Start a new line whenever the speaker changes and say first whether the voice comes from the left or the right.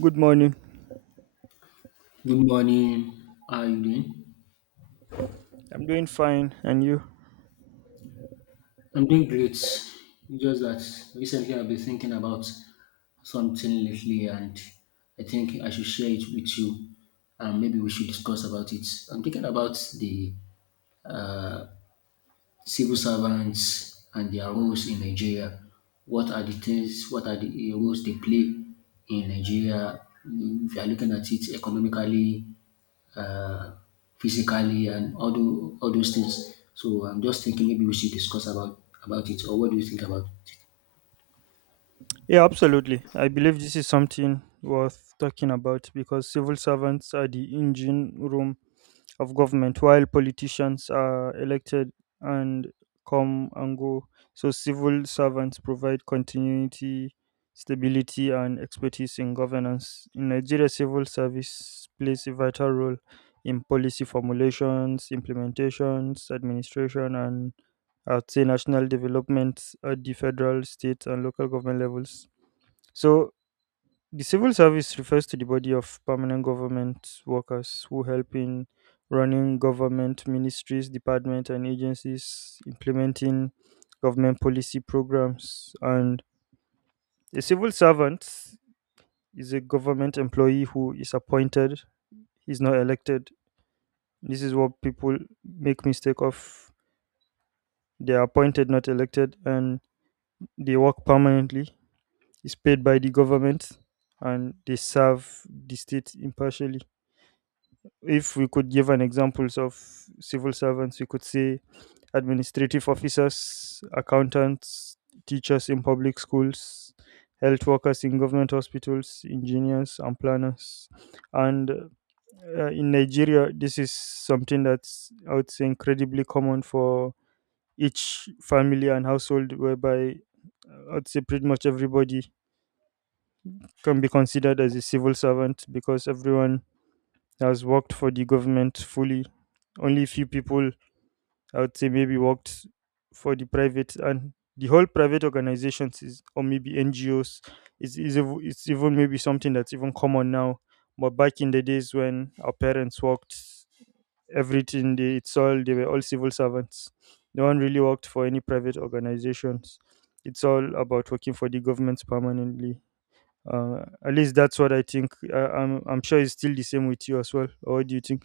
right: Good morning.
left: Good morning. How are you doing?
right: I'm doing fine. And you?
left: I'm doing great. It's Just that Recently I've been thinking about something lately and I think I should share it with you, and maybe we should discuss about it. I'm thinking about the civil servants and their roles in Nigeria. What are the roles they play in Nigeria? If you are looking at it economically, uh, physically, and all, all those things. So I'm just thinking maybe we should discuss about it, or what do you think about?
right: Yeah, absolutely. I believe this is something worth talking about because civil servants are the engine room of government, while politicians are elected and come and go. So, civil servants provide continuity, stability, and expertise in governance. In Nigeria, civil service plays a vital role in policy formulations, implementations, administration, and I would say national developments at the federal, state, and local government levels. So, the civil service refers to the body of permanent government workers who help in running government ministries, departments, and agencies, implementing government policy programs. And a civil servant is a government employee who is appointed, he's not elected. This is what people make mistake of. They are appointed, not elected, and they work permanently is paid by the government and they serve the state impartially. If we could give an examples of civil servants, we could say administrative officers, accountants, teachers in public schools, health workers in government hospitals, engineers and planners. And in Nigeria, this is something that's, I would say, incredibly common for each family and household, whereby I'd say pretty much everybody can be considered as a civil servant because everyone has worked for the government fully. Only few people, I would say, maybe worked for the private and the whole private organizations is, or maybe NGOs is ev- it's even maybe something that's even common now. But back in the days when our parents worked, everything they it's all they were all civil servants. No one really worked for any private organizations. It's all about working for the government permanently at least that's what I think. I'm sure it's still the same with you as well. Or what do you think?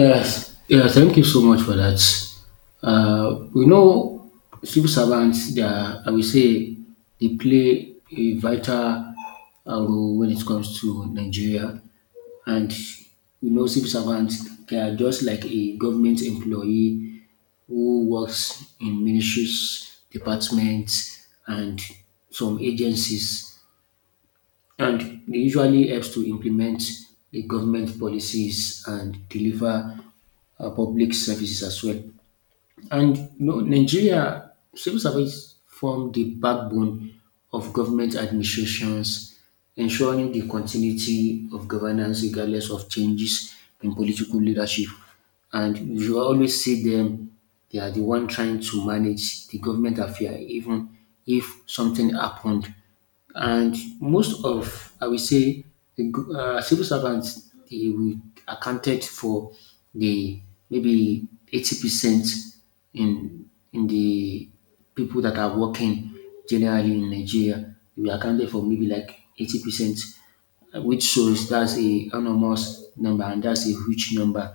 left: Yes, yeah, thank you so much for that. We know civil servants, they are, I will say, they play a vital role when it comes to Nigeria. And we know civil servants, they are just like a government employee who works in ministries, departments, and some agencies, and they usually helps to implement the government policies and deliver public services as well. And you know, Nigeria civil service form the backbone of government administrations, ensuring the continuity of governance regardless of changes in political leadership. And you always see them; they are the one trying to manage the government affair, even if something happened. And most of, I will say, the civil servants, they will accounted for the maybe 80% in the people that are working generally in Nigeria. We accounted for maybe like 80%, which shows that's a enormous number, and that's a huge number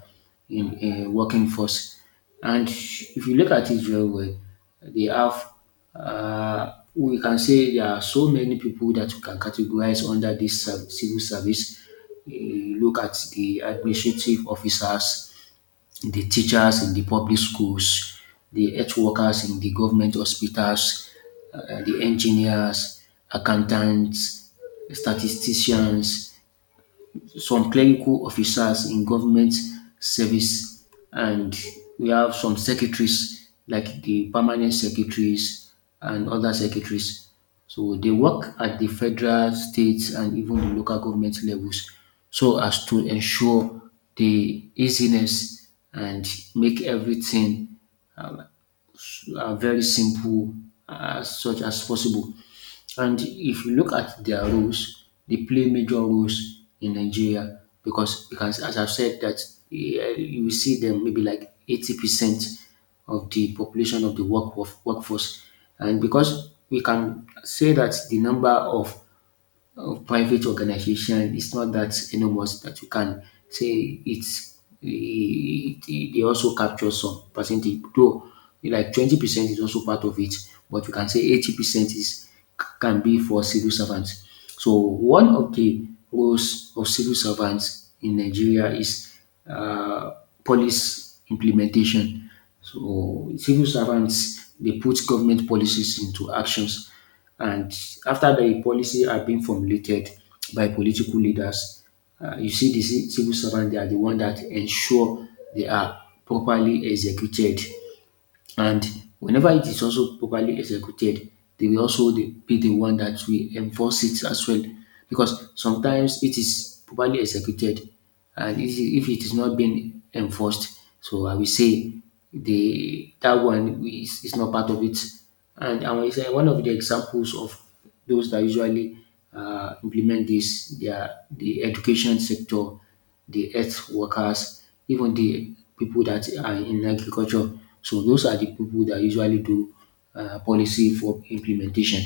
left: in a working force. And if you look at it very well, they have, we can say there are so many people that you can categorize under this civil service. You look at the administrative officers, the teachers in the public schools, the health workers in the government hospitals, the engineers, accountants, statisticians, some clerical officers in government service, and we have some secretaries, like the permanent secretaries and other secretaries. So they work at the federal, state, and even the local government levels, so as to ensure the easiness and make everything very simple as such as possible. And if you look at their roles, they play major roles in Nigeria because as I've said, that yeah, you see them maybe like 80% of the population of the workforce. And because we can say that the number of private organization it's not that enormous that you can say it's they also capture some percentage though, like 20% is also part of it, but you can say 80% is can be for civil servants. So one of the roles of civil servants in Nigeria is uh, police implementation. So civil servants, they put government policies into actions. And after the policy are being formulated by political leaders, you see the civil servant, they are the one that ensure they are properly executed. And whenever it is also properly executed, they will also be the one that will enforce it as well. Because sometimes it is properly executed, and if it is not being enforced, so I will say the that one is not part of it. And I will say one of the examples of those that usually implement this, they are the education sector, the earth workers, even the people that are in agriculture. So those are the people that usually do policy for implementation.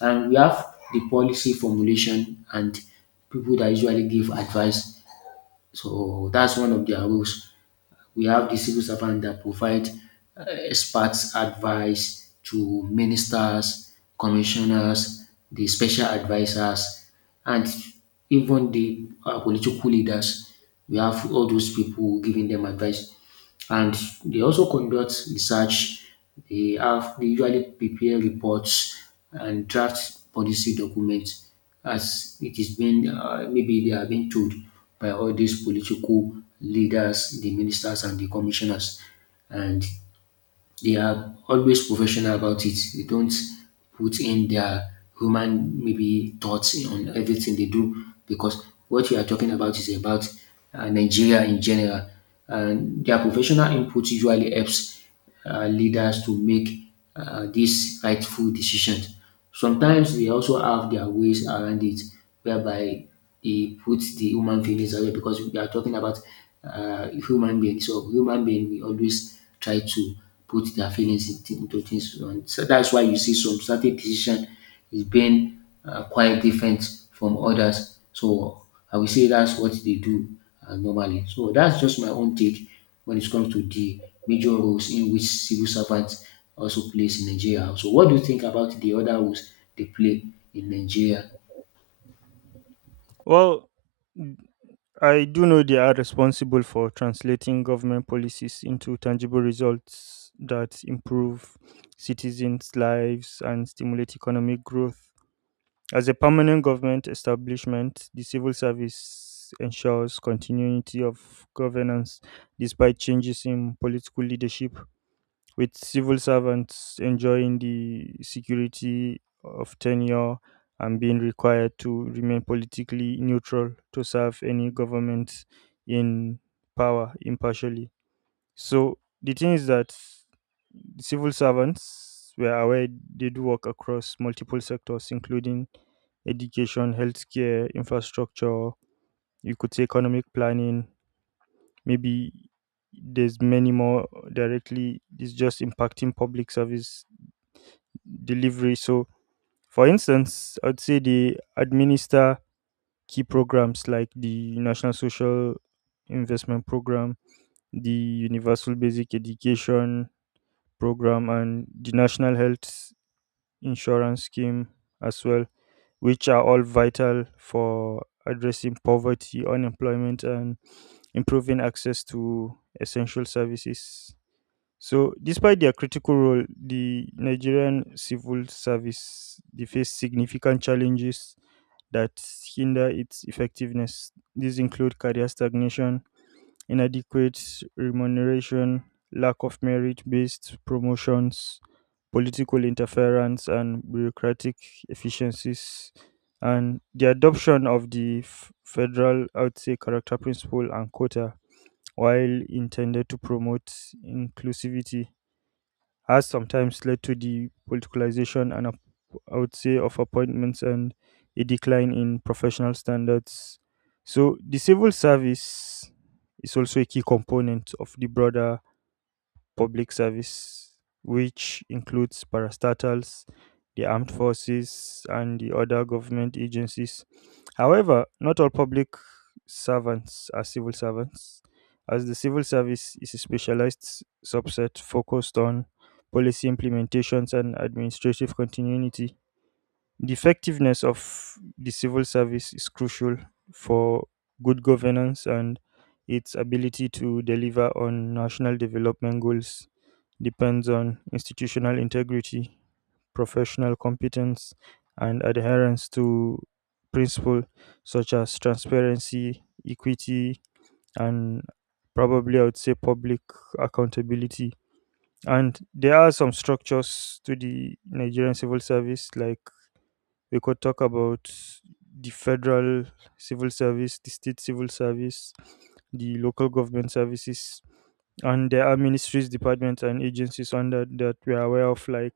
left: And we have the policy formulation and people that usually give advice. So that's one of their roles. We have the civil servant that provide expert advice to ministers, commissioners, the special advisors, and even the political leaders. We have all those people giving them advice, and they also conduct research. They usually prepare reports and draft policy documents as it is being maybe they are being told by all these political leaders, the ministers, and the commissioners, and they are always professional about it. They don't put in their human maybe thoughts on everything they do, because what you are talking about is about Nigeria in general. And their professional input usually helps leaders to make these rightful decisions. Sometimes they also have their ways around it, whereby they put the human feelings away, because we are talking about human beings. So human being, we always try to put their feelings into things. And so that's why you see some certain decision is being quite different from others. So I will say that's what they do normally. So that's just my own take when it comes to the major roles in which civil servants also plays in Nigeria. So what do you think about the other roles they play in Nigeria?
right: Well, n- I do know they are responsible for translating government policies into tangible results that improve citizens' lives and stimulate economic growth. As a permanent government establishment, the civil service ensures continuity of governance despite changes in political leadership with civil servants enjoying the security of tenure and being required to remain politically neutral to serve any government in power impartially. So the thing is that civil servants were aware they do work across multiple sectors, including education, healthcare, infrastructure, you could say economic planning, maybe there's many more directly it's just impacting public service delivery. So for instance, I'd say they administer key programs like the national social investment program, the universal basic education program, and the national health insurance scheme as well, which are all vital for addressing poverty unemployment and improving access to essential services. So, despite their critical role, the Nigerian civil service they face significant challenges that hinder its effectiveness. These include career stagnation, inadequate remuneration, lack of merit-based promotions, political interference, and bureaucratic efficiencies. And the adoption of the f- federal, I would say, character principle and quota, while intended to promote inclusivity has sometimes led to the politicalization and ap- I would say of appointments and a decline in professional standards. So the civil service is also a key component of the broader public service, which includes parastatals, the armed forces, and the other government agencies. However, not all public servants are civil servants, as the civil service is a specialized s- subset focused on policy implementations and administrative continuity. The effectiveness of the civil service is crucial for good governance, and its ability to deliver on national development goals depends on institutional integrity, professional competence, and adherence to principles such as transparency, equity, and probably I would say public accountability. And there are some structures to the Nigerian civil service, like we could talk about the federal civil service, the state civil service, the local government services, and there are ministries, departments, and agencies under that we are aware of, like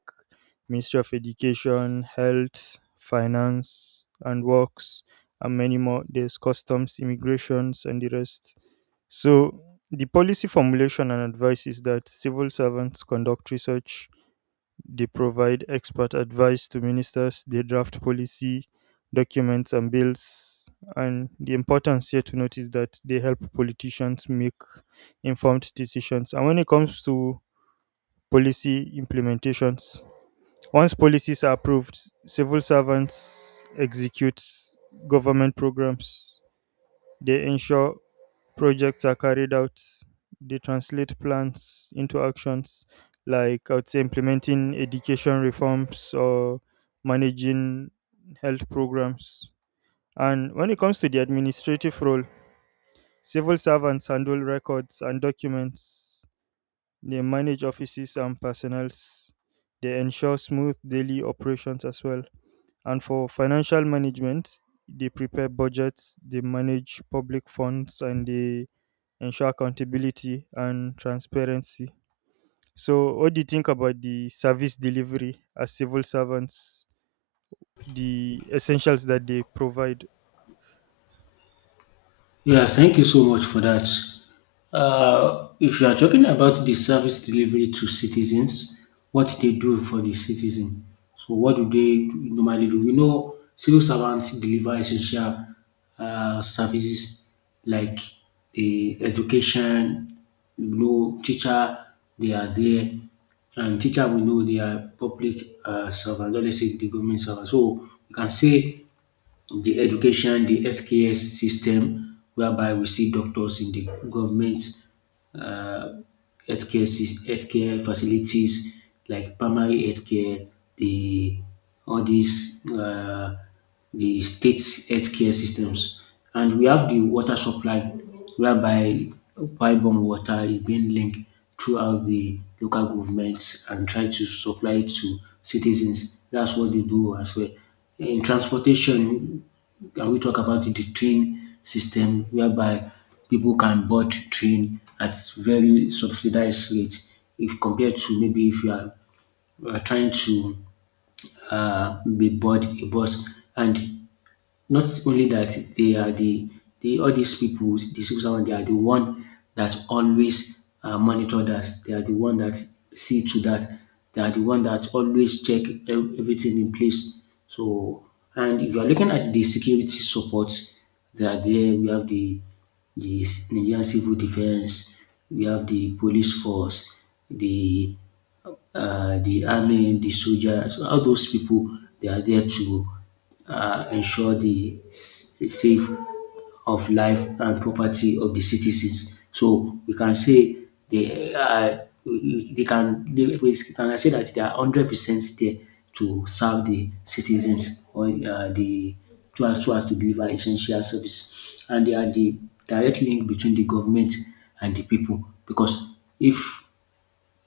right: Ministry of Education, Health, Finance and Works, and many more. There's customs, immigrations, and the rest. So the policy formulation and advice is that civil servants conduct research, they provide expert advice to ministers, they draft policy documents and bills. And the importance here to note is that they help politicians make informed decisions. And when it comes to policy implementations, once policies are approved, civil servants execute government programs. They ensure projects are carried out. They translate plans into actions, like I would say implementing education reforms or managing health programs. And when it comes to the administrative role, civil servants handle records and documents. They manage offices and personnel. They ensure smooth daily operations as well, and for financial management, they prepare budgets, they manage public funds, and they ensure accountability and transparency. So, what do you think about the service delivery as civil servants, the essentials that they provide?
left: Yeah, thank you so much for that. If you are talking about the service delivery to citizens, what they do for the citizen. So, what do they normally do? We know civil servants deliver essential services like the education. You know, teacher they are there, and teacher we know they are public servants. Not, let's say, the government servants. So you can say the education, the healthcare system, whereby we see doctors in the government uh, healthcare, healthcare facilities like primary healthcare, the all these the state's healthcare systems, and we have the water supply, whereby pipe-borne water is being linked throughout the local governments and try to supply it to citizens. That's what they do as well. In transportation, can we talk about the train system, whereby people can board train at very subsidized rate if compared to maybe if you are, you are trying to be board a bus. And not only that, they are the all these people, the civil servant, they are the one that always monitor that. They are the one that see to that. They are the one that always check everything in place. So, and if you are looking at the security support, they are there. We have the Nigerian Civil Defense, we have the police force, the the army, the soldiers, so all those people, they are there to ensure the safe of life and property of the citizens. So we can say they are, they can they, we can say that they are 100% there to serve the citizens or the to us to deliver essential service, and they are the direct link between the government and the people. Because if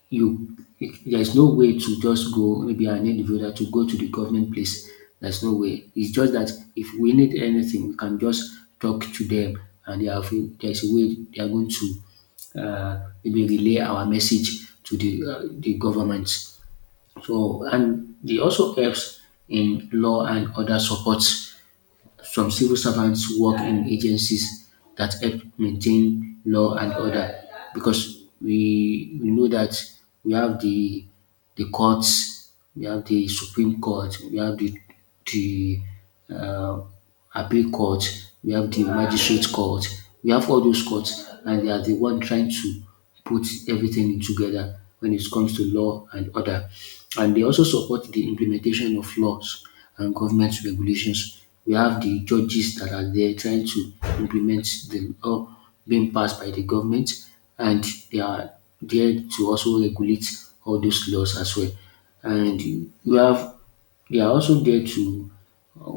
left: you there's no way to just go, maybe I need voter to go to the government place. There's no way. It's just that if we need anything, we can just talk to them, and they have there's a way they are going to maybe relay our message to the government. So and they also helps in law and other support. Some civil servants work in agencies that help maintain law and order, because we know that we have the courts, we have the Supreme Court, we have the uh, appeal court, we have the magistrate court, we have all those courts, and they are the one trying to put everything together when it comes to law and order. And they also support the implementation of laws and government regulations. We have the judges that are there trying to implement the law being passed by the government, and they are there to also regulate all those laws as well. And we have they are also there to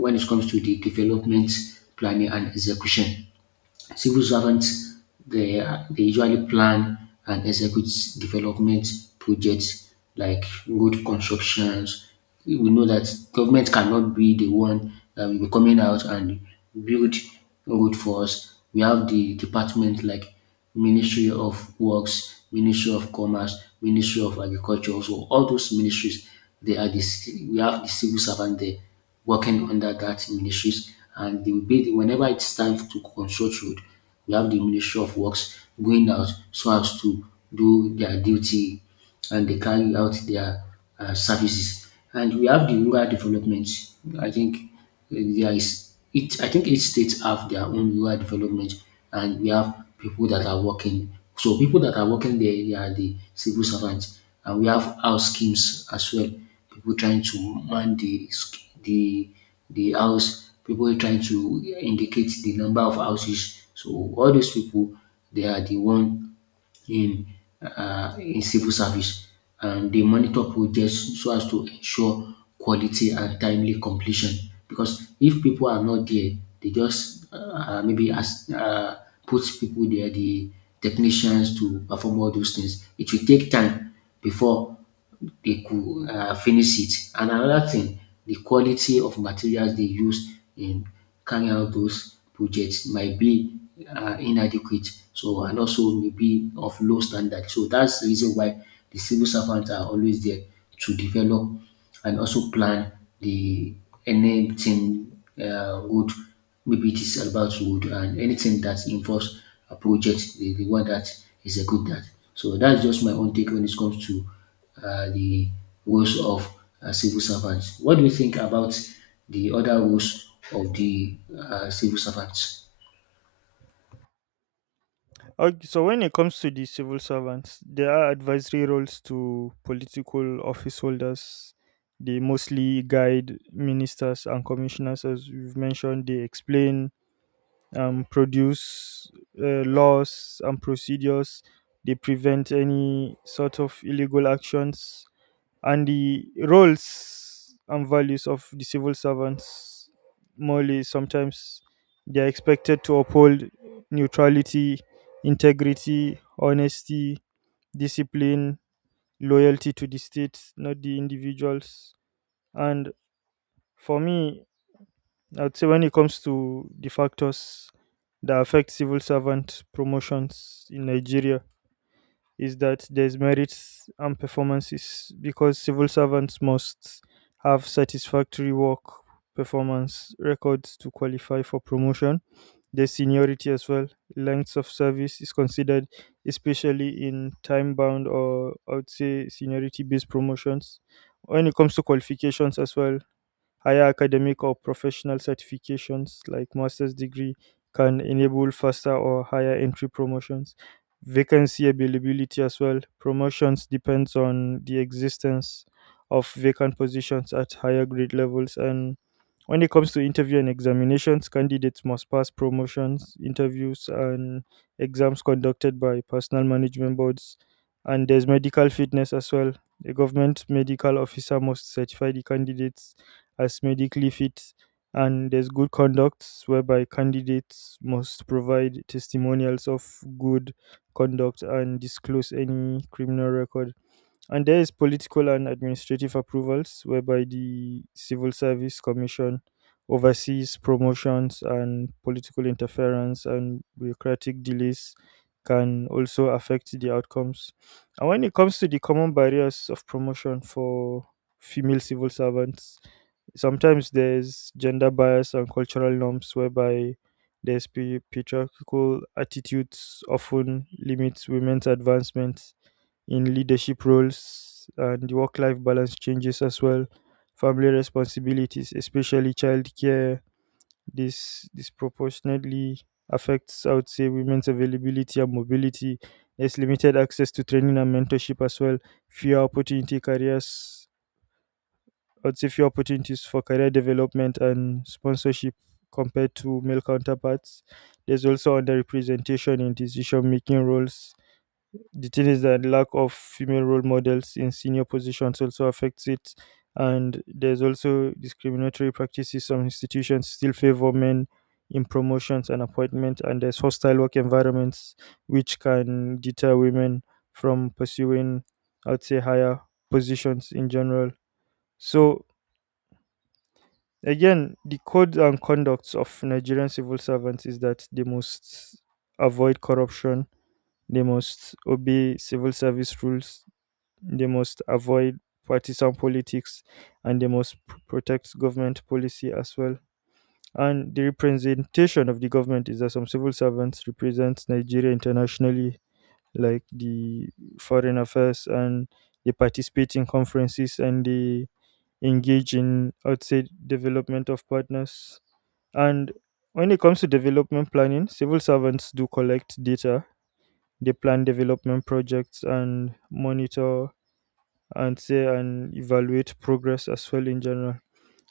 left: when it comes to the development planning and execution. Civil servants they are they usually plan and execute development projects like road constructions. We know that government cannot be the one that will be coming out and build road for us. We have the department like Ministry of Works, Ministry of Commerce, Ministry of Agriculture. So all those ministries, they are the we have the civil servant there working under that ministries, and they will be whenever it's time to construct road, we have the Ministry of Works going out so as to do their duty, and they carry out their services. And we have the rural development. I think there is it. I think each state have their own rural development, and we have people that are working. So people that are working there, they are the civil servants, and we have house schemes as well. People trying to man the house. People trying to indicate the number of houses. So all those people, they are the one in, in civil service, and they monitor projects so as to ensure quality and timely completion. Because if people are not there, they just maybe as put people there, the technicians to perform all those things, it will take time before they could finish it. And another thing, the quality of materials they use in carrying out those projects might be inadequate, so and also maybe of low standard. So that's the reason why the civil servants are always there to develop and also plan the anything wood. Maybe it is about wood and anything that involves a project, the one that is a good that. So that's just my own take when it comes to the roles of civil servants. What do you think about the other roles of the civil servants?
right: Okay, so, when it comes to the civil servants, there are advisory roles to political office holders. They mostly guide ministers and commissioners, as we've mentioned. They explain produce laws and procedures. They prevent any sort of illegal actions and the roles and values of the civil servants. Morely, sometimes they are expected to uphold neutrality, integrity, honesty, discipline, loyalty to the state, not the individuals. And for me, I would say when it comes to the factors that affect civil servant promotions in Nigeria is that there's merits and performances because civil servants must have satisfactory work performance records to qualify for promotion. There's seniority as well. Length of service is considered, especially in time bound or I would say seniority based promotions. When it comes to qualifications as well, higher academic or professional certifications like master's degree can enable faster or higher entry promotions. Vacancy availability as well. Promotions depends on the existence of vacant positions at higher grade levels, and when it comes to interview and examinations, candidates must pass promotions, interviews, and exams conducted by personal management boards. And there's medical fitness as well. The government medical officer must certify the candidates as medically fit, and there's good conduct whereby candidates must provide testimonials of good conduct and disclose any criminal record. And there is political and administrative approvals whereby the Civil Service Commission oversees promotions and political interference and bureaucratic delays can also affect the outcomes. And when it comes to the common barriers of promotion for female civil servants, sometimes there's gender bias and cultural norms whereby there's pa- patriarchal attitudes often limits women's advancement in leadership roles, and the work-life balance changes as well, family responsibilities especially childcare, this disproportionately affects, I would say, women's availability and mobility. There's limited access to training and mentorship as well, fewer opportunity careers. What's a few opportunities for career development and sponsorship compared to male counterparts? There's also underrepresentation in decision making roles. The thing is that lack of female role models in senior positions also affects it. And there's also discriminatory practices. Some institutions still favor men in promotions and appointments, and there's hostile work environments which can deter women from pursuing, I'd say, higher positions in general. So again, the codes and conducts of Nigerian civil servants is that they must avoid corruption, they must obey civil service rules, they must avoid partisan politics, and they must p- protect government policy as well. And the representation of the government is that some civil servants represent Nigeria internationally, like the foreign affairs, and they participate in conferences and they engage in, outside development of partners, and when it comes to development planning, civil servants do collect data, they plan development projects and monitor and say and evaluate progress as well in general.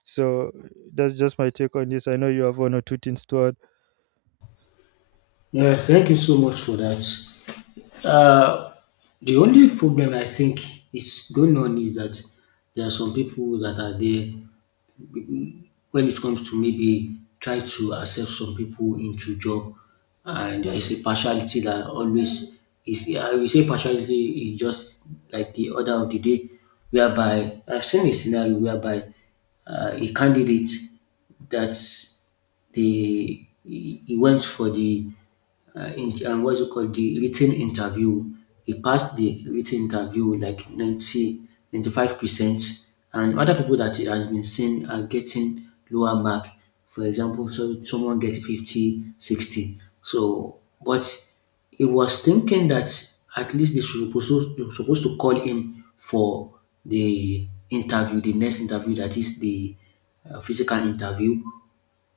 right: So that's just my take on this. I know you have one or two things to add.
left: Yeah, thank you so much for that. Uh, the only problem I think is going on is that there are some people that are there when it comes to maybe try to accept some people into job, and there is a partiality that always is, I will say partiality is just like the order of the day, whereby I've seen a scenario whereby a candidate that's the he went for what's it called, the written interview. He passed the written interview with like ninety five percent, and other people that he has been seen are getting lower mark. For example, so someone get 50, 60. So, but he was thinking that at least they were supposed to call him for the interview, the next interview, that is the physical interview.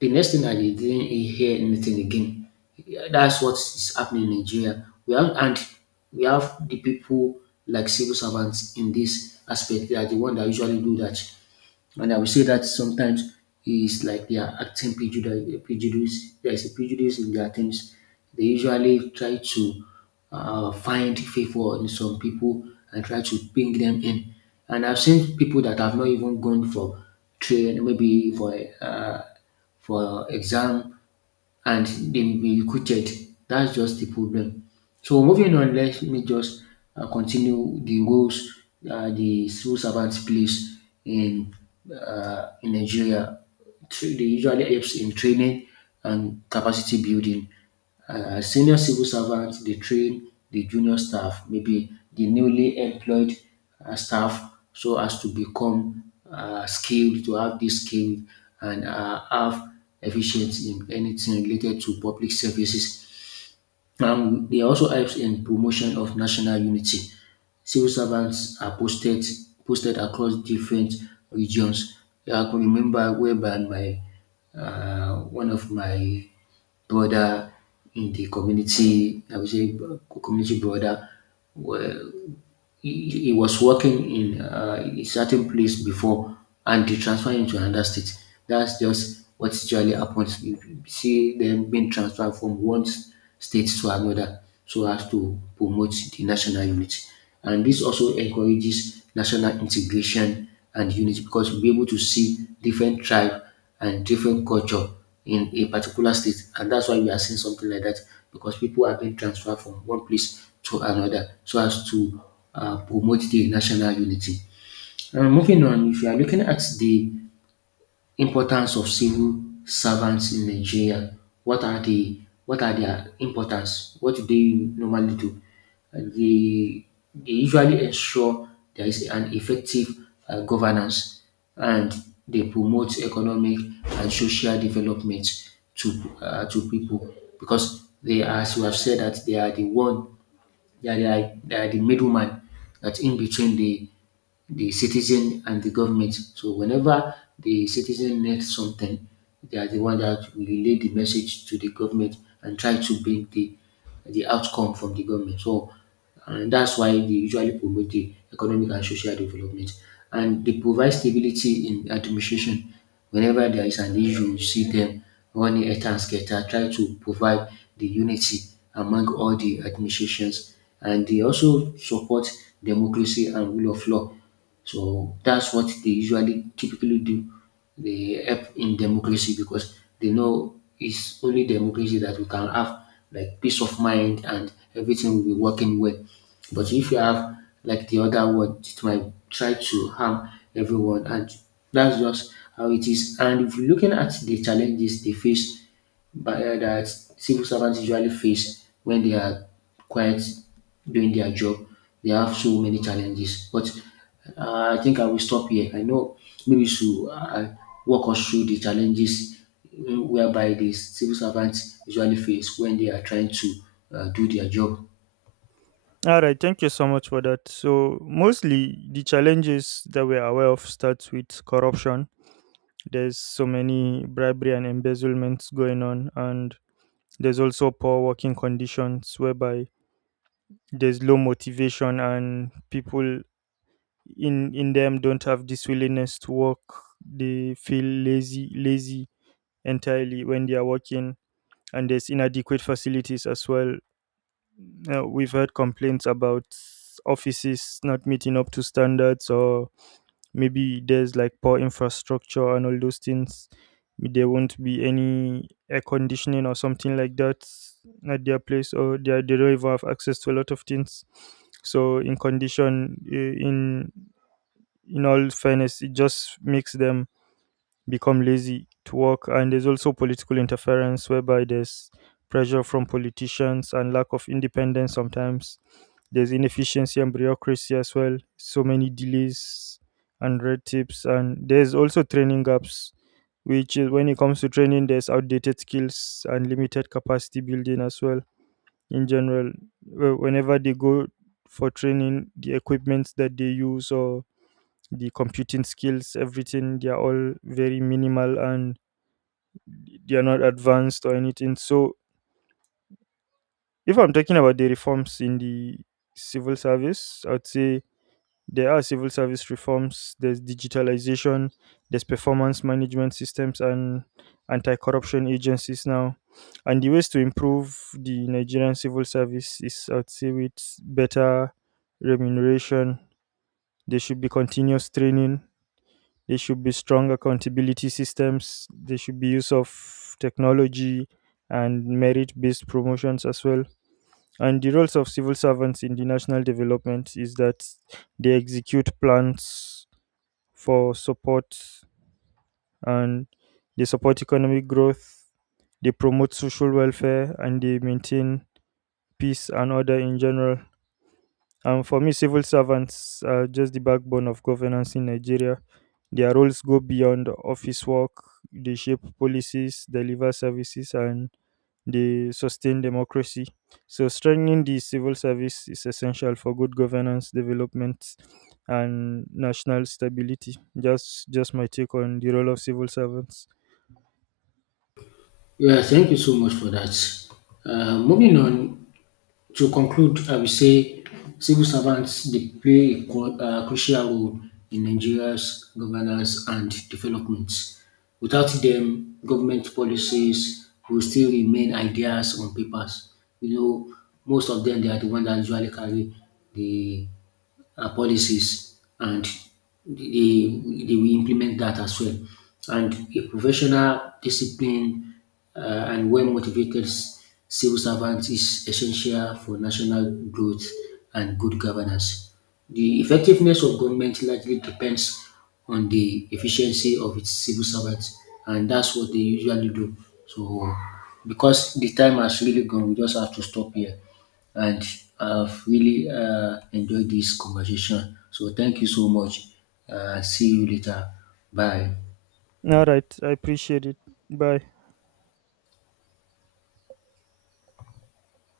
left: The next thing I didn't hear anything again. That's what is happening in Nigeria. We have the people like civil servants in this aspect. They are the one that usually do that. And I will say that sometimes it's like they are acting prejudice, prejudice. There's a prejudice in their things. They usually try to find favor in some people and try to bring them in. And I've seen people that have not even gone for train, maybe uh, for exam, and they will be recruited. That's just the problem. So moving on, let me just continue the roles the civil servants plays in in Nigeria. They usually helps in training and capacity building. Senior civil servant, they train the junior staff, maybe the newly employed staff, so as to become skilled, to have this skill, and have efficiency in anything related to public services. They also helps in promotion of national unity. Civil servants are posted across different regions. Yeah, I can remember whereby my one of my brother in the community, I would say community brother, he was working in a certain place before, and they transfer him to another state. That's just what usually happens. You see them being transferred from one state to another so as to promote the national unity. And this also encourages national integration and unity because we'll be able to see different tribe and different culture in a particular state. And that's why we are seeing something like that, because people are being transferred from one place to another so as to promote the national unity. And moving on, if you are looking at the importance of civil servants in Nigeria. What are the what are their importance? What do they normally do? And they usually ensure there is an effective governance, and they promote economic and social development to to people, because they, as you have said, that they are the one, they are the middleman that's in between the citizen and the government. So whenever the citizen needs something, they are the one that will relay the message to the government and try to bring the outcome from the government. So and that's why they usually promote the economic and social development. And they provide stability in administration. Whenever there is an issue, you see them running at and scatter, try to provide the unity among all the administrations. And they also support democracy and rule of law. So that's what they usually typically do. They help in democracy because they know it's only democracy that we can have like peace of mind, and everything will be working well. But if you have like the other one, it might try to harm everyone, and that's just how it is. And if you're looking at the challenges they face, that civil servants usually face when they are quite doing their job. They have so many challenges. But I think I will stop here. I know maybe you should walk us through the challenges whereby the civil servants usually face when they are trying to do their job.
right: All right, thank you so much for that. So mostly the challenges that we're aware of starts with corruption. There's so many bribery and embezzlements going on, and there's also poor working conditions whereby there's low motivation and people in them don't have this willingness to work. They feel lazy entirely when they are working, and there's inadequate facilities as well. We've heard complaints about offices not meeting up to standards, or maybe there's like poor infrastructure and all those things. There won't be any air conditioning or something like that at their place, or they, are- they don't even have access to a lot of things. So in condition, I- in all fairness, it just makes them become lazy to work. And there's also political interference, whereby there's pressure from politicians and lack of independence sometimes. There's inefficiency and bureaucracy as well, so many delays and red tapes. And there's also training gaps, which is when it comes to training, there's outdated skills and limited capacity building as well. In general, Wh- whenever they go for training, the equipment that they use or the computing skills, everything, they are all very minimal and they are not advanced or anything. So, if I'm talking about the reforms in the civil service, I'd say there are civil service reforms, there's digitalization, there's performance management systems, and anti corruption agencies now. And the ways to improve the Nigerian civil service is, I'd say, with better remuneration. There should be continuous training. There should be strong accountability systems. There should be use of technology and merit based promotions as well. And the roles of civil servants in the national development is that they execute plans for support and they support economic growth, they promote social welfare, and they maintain peace and order in general. And for me, civil servants are just the backbone of governance in Nigeria. Their roles go beyond office work, they shape policies, deliver services, and they sustain democracy. So, strengthening the civil service is essential for good governance, development, and national stability. Just my take on the role of civil servants.
left: Yeah, thank you so much for that. Moving on, to conclude, I will say civil servants, they play a crucial role in Nigeria's governance and development. Without them, government policies will still remain ideas on papers. You know, most of them, they are the ones that usually carry the policies, and they will implement that as well. And a professional, discipline, uh, and well motivated civil servant is essential for national growth and good governance. The effectiveness of government largely depends on the efficiency of its civil servants, and that's what they usually do. So, because the time has really gone, we just have to stop here. And I've really enjoyed this conversation. So, thank you so much. See you later. Bye.
right: All right, I appreciate it. Bye.